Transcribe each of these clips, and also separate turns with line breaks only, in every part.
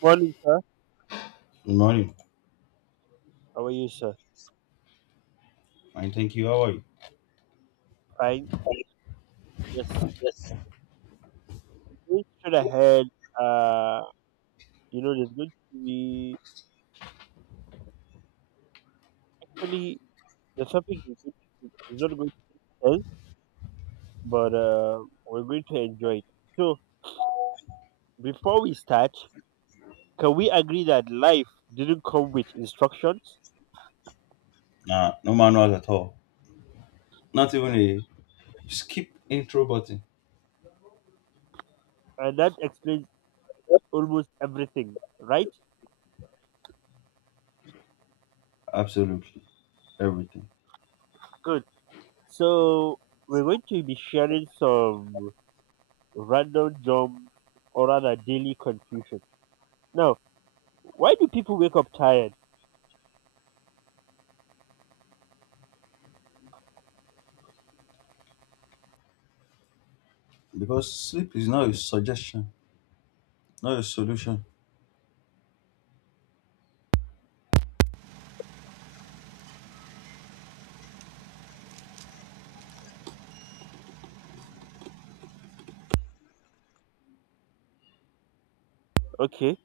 Morning, sir.
Good morning.
How are you, sir?
Fine, thank you. How are you?
Fine. Yes. Going straight ahead. Uh, there's going to be actually the topic is not going to end, but we're going to enjoy it. So, before we start, can we agree that life didn't come with instructions,
Nah, no manuals at all. Not even a skip intro button.
and that explains almost everything, right?
Absolutely everything.
Good. So, we're going to be sharing some random jump or rather daily confusion. Now, why do people wake up tired?
Because sleep is not a suggestion, not a solution.
Okay.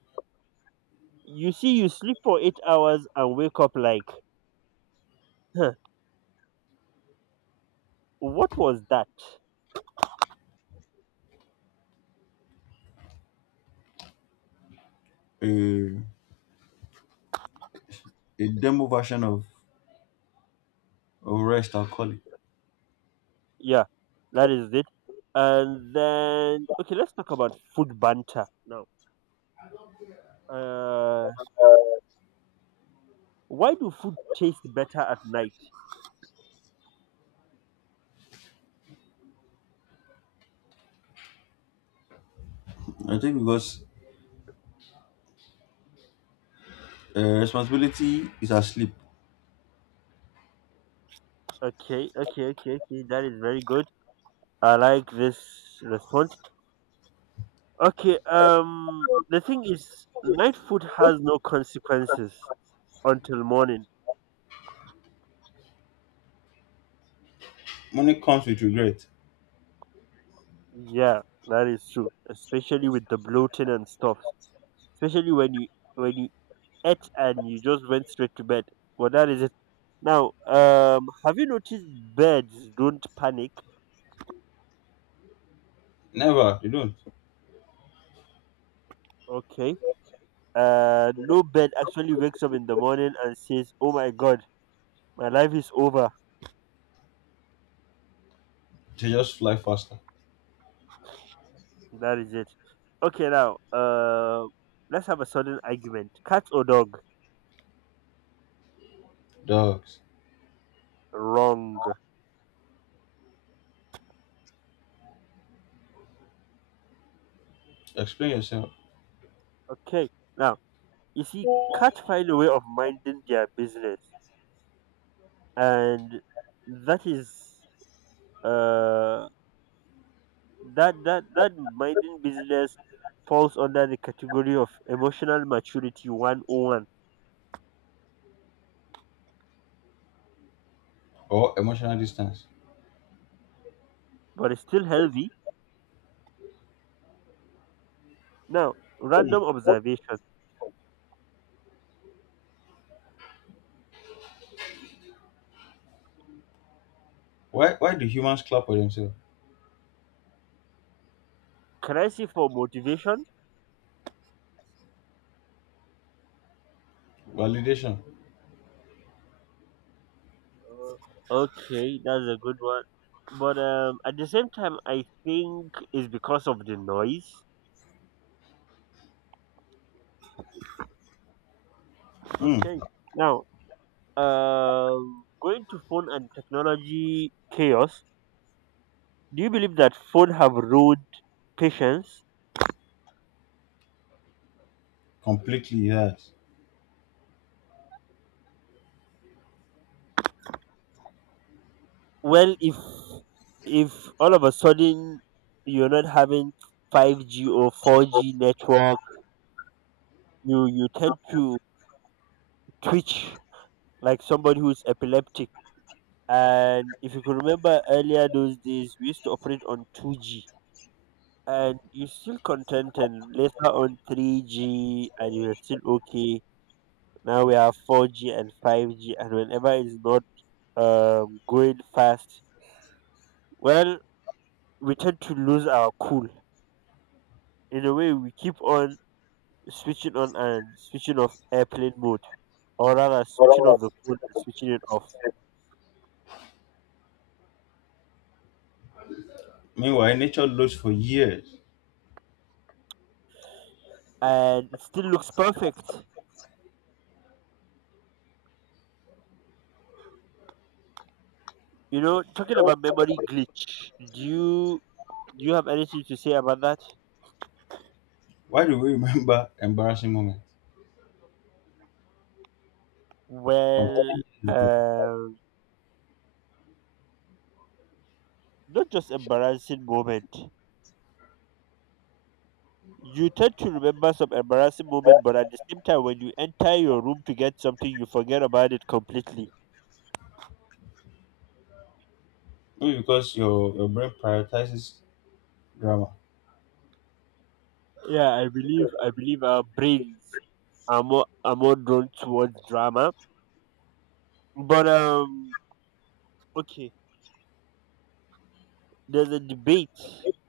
You see, you sleep for 8 hours and wake up like, huh, what was that?
A, a demo version of rest, I'll call it.
Yeah, that is it. And then, okay, let's talk about food banter now. Uh, why do food taste better at night?
I think because responsibility is asleep.
Okay, okay, okay, okay. That is very good. I like this response. Okay, the thing is, night food has no consequences until morning.
Money comes with regret.
Yeah, that is true, especially with the bloating and stuff, especially when you ate and you just went straight to bed. Well, that is it. Now, have you noticed birds don't panic?
Never, they don't.
Okay. No bird actually wakes up in the morning and says, "Oh my God, my life is over."
They just fly faster.
That is it. Okay, now, let's have a sudden argument. Cat or dog?
Dogs,
Wrong.
explain yourself
Okay. Now, you see, cats find a way of minding their business, and that is uh that minding business falls under the category of emotional maturity 101,
or emotional distance.
but it's still healthy. Now,
Hmm.
random observation,
Why do humans clap for themselves?
can I see for motivation.
Validation.
Okay, that's a good one, but at the same time I think it's because of the noise.
Hmm.
Okay. Now, going to phone and technology chaos, do you believe that phone have ruined patience?
Completely, yes.
Well, if all of a sudden you're not having 5g or 4g network, you tend to twitch like somebody who's epileptic. And if you could remember earlier, those days we used to operate on 2g and you're still content, and later on 3g and you're still okay. Now we have 4g and 5g, and whenever it's not going fast, well, we tend to lose our cool. In a way, we keep on switching on and switching off airplane mode, or rather switching off the phone and switching it off,
Meanwhile, nature loads for years.
and it still looks perfect. You know, talking about memory glitch, do you have anything to say about that?
Why do we remember embarrassing moments from
Well,
time to time?
um, not just embarrassing moment. You tend to remember some embarrassing moment, but at the same time, when you enter your room to get something, you forget about it completely.
Maybe because your brain prioritizes drama.
Yeah, I believe our brains are more drawn towards drama. But okay, there's a debate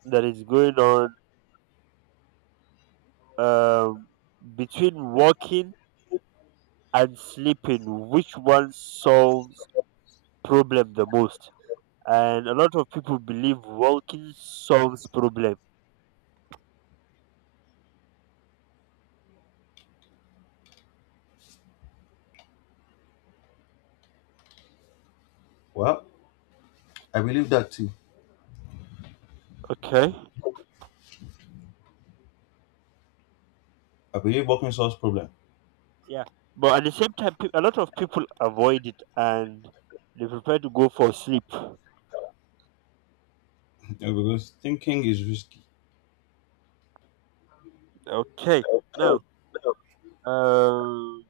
that is going on um between walking and sleeping, which one solves problem the most? And a lot of people believe walking solves problem.
Well, I believe that too.
Okay,
I believe working solves problem.
yeah, but at the same time, a lot of people avoid it and they prefer to go for sleep.
Yeah, because thinking is risky.
Okay, now, um,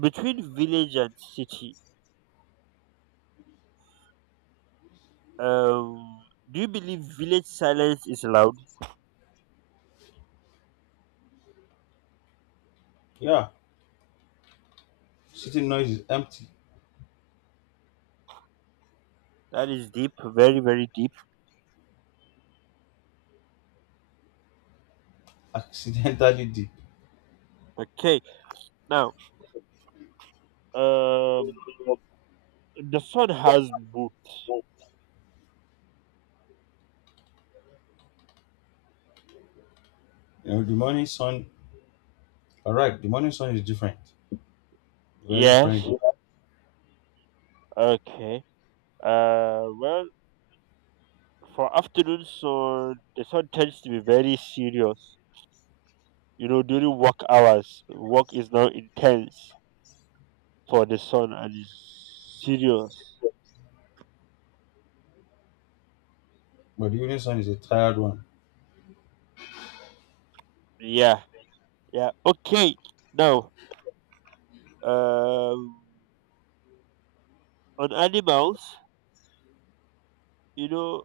between village and city. Um, do you believe village silence is loud?
Yeah, city noise is empty.
That is deep, very, very deep.
Accidentally deep.
Okay, now, um, the sun has boot.
You know, the morning sun. All right, the morning sun is different, very
Yes.
friendly,
Okay. Well, for afternoon, so the sun tends to be very serious. You know, during work hours, work is now intense for the sun and is serious.
but the evening sun is a tired one.
Yeah. Yeah. Okay. Now, um, on animals, you know,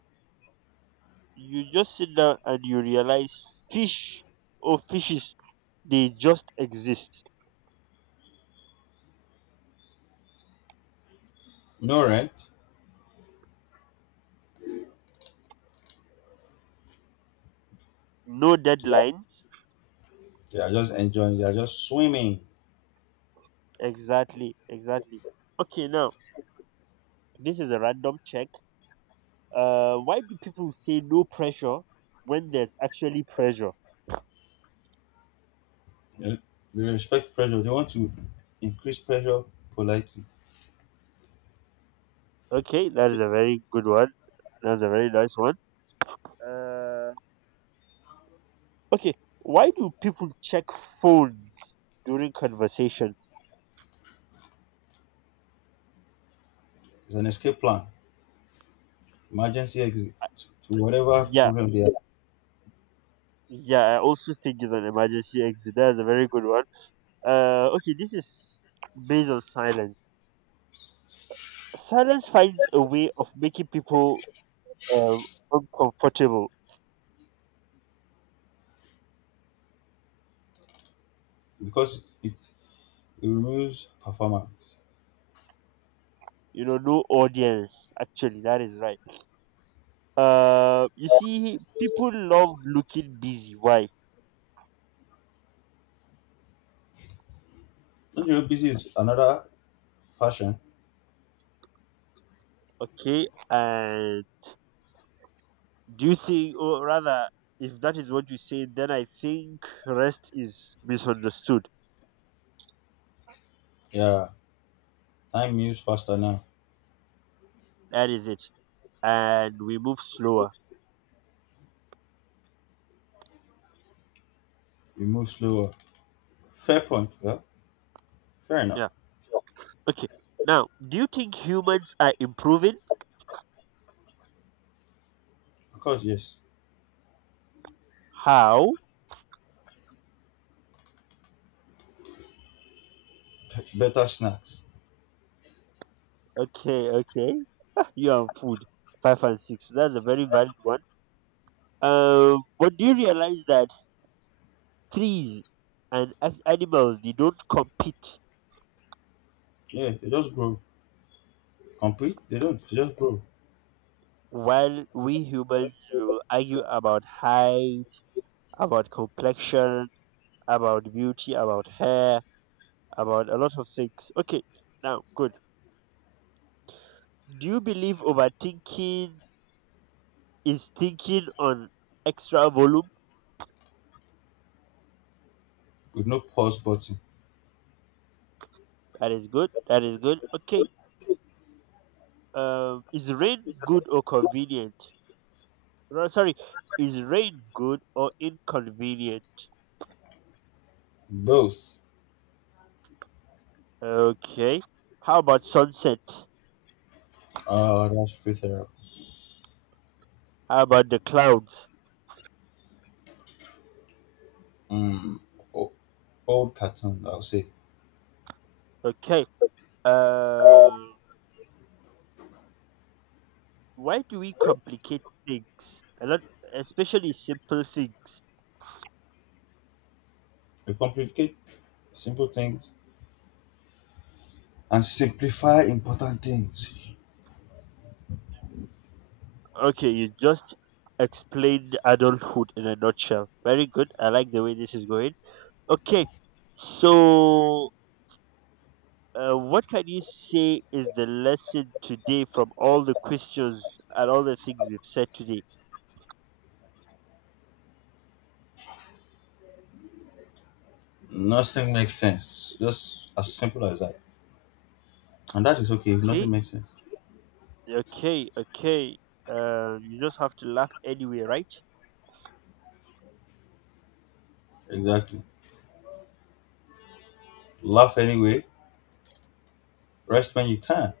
you just sit down and you realize fish or fishes, they just exist.
No rent.
No
Yeah,
deadlines.
they are just enjoying. They are just swimming.
Exactly, exactly. Okay, now this is a random check. Why do people say no pressure when there's actually pressure?
They they respect pressure. They want to increase pressure politely.
Okay, that is a very good one, that's a very nice one. uh okay, why do people check phones during conversations?
It's an escape plan, emergency exit to whatever
Yeah,
problem they have,
yeah, I also think it's an emergency exit, that's a very good one. Okay, this is based on silence. Silence finds a way of making people um, uncomfortable.
because it removes performance.
You know, no audience. Actually, that is right. You see, people love looking busy. Why?
Don't you know busy is another fashion?
Okay, and do you think, or rather, if that is what you say, then I think rest is misunderstood.
Yeah, time moves faster now.
That is it, and we move slower.
We move slower. Fair point. Yeah, fair enough.
Yeah. Okay. Now, do you think humans are improving?
Of course, yes.
How?
Better snacks.
Okay, okay. You and food. Five and six. That's a very valid one. But do you realize that trees and animals, they don't compete?
Yeah, they just grow. Complete? They don't. They just grow
While we humans, we will argue about height, about complexion, about beauty, about hair, about a lot of things. Okay, now good. Do you believe overthinking is thinking on extra volume?
with no pause button.
That is good. That is good. Okay. Is rain good or convenient? Sorry, is rain good or inconvenient?
Both.
Okay. How about sunset?
That's free therapy.
How about the clouds?
Mm. Oh, old cartoon, I'll say.
Okay. Uh, why do we complicate things? A lot, especially simple things.
We complicate simple things and simplify important things.
Okay, you just explained adulthood in a nutshell. Very good. I like the way this is going. Okay, so what can you say is the lesson today from all the questions and all the things we've said today?
Nothing makes sense. Just as simple as that. And that is okay if nothing
Okay.
makes sense.
Okay, okay. You just have to laugh anyway, right?
Exactly. Laugh anyway. Rest when you can.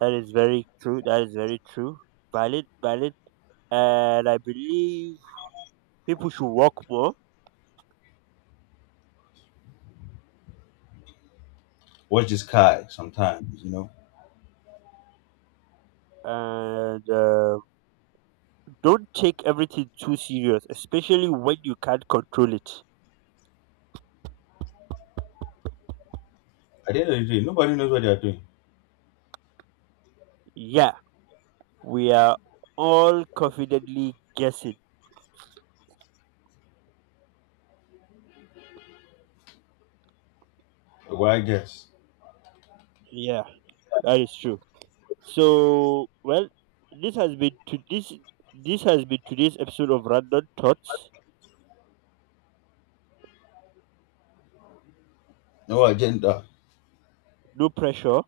That is very true. That is very true. Valid, valid. And I believe people should work more
Watch the sky sometimes, you know.
and don't take everything too serious, especially when you can't control it.
At the end of the day, nobody knows what they are doing.
Yeah, we are all confidently guessing.
A wild guess.
Yeah, that is true. So, well, this has been to this. This has been today's episode of Random Thoughts.
No agenda.
No pressure,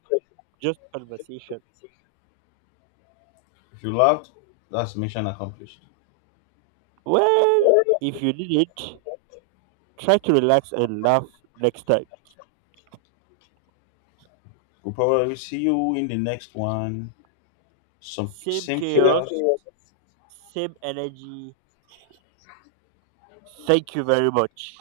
just conversation.
If you laughed, that's mission accomplished.
Well, if you did it, try to relax and laugh next time.
We'll probably see you in the next one. Some
Same
same
chaos,
chaos.
same energy. Thank you very much.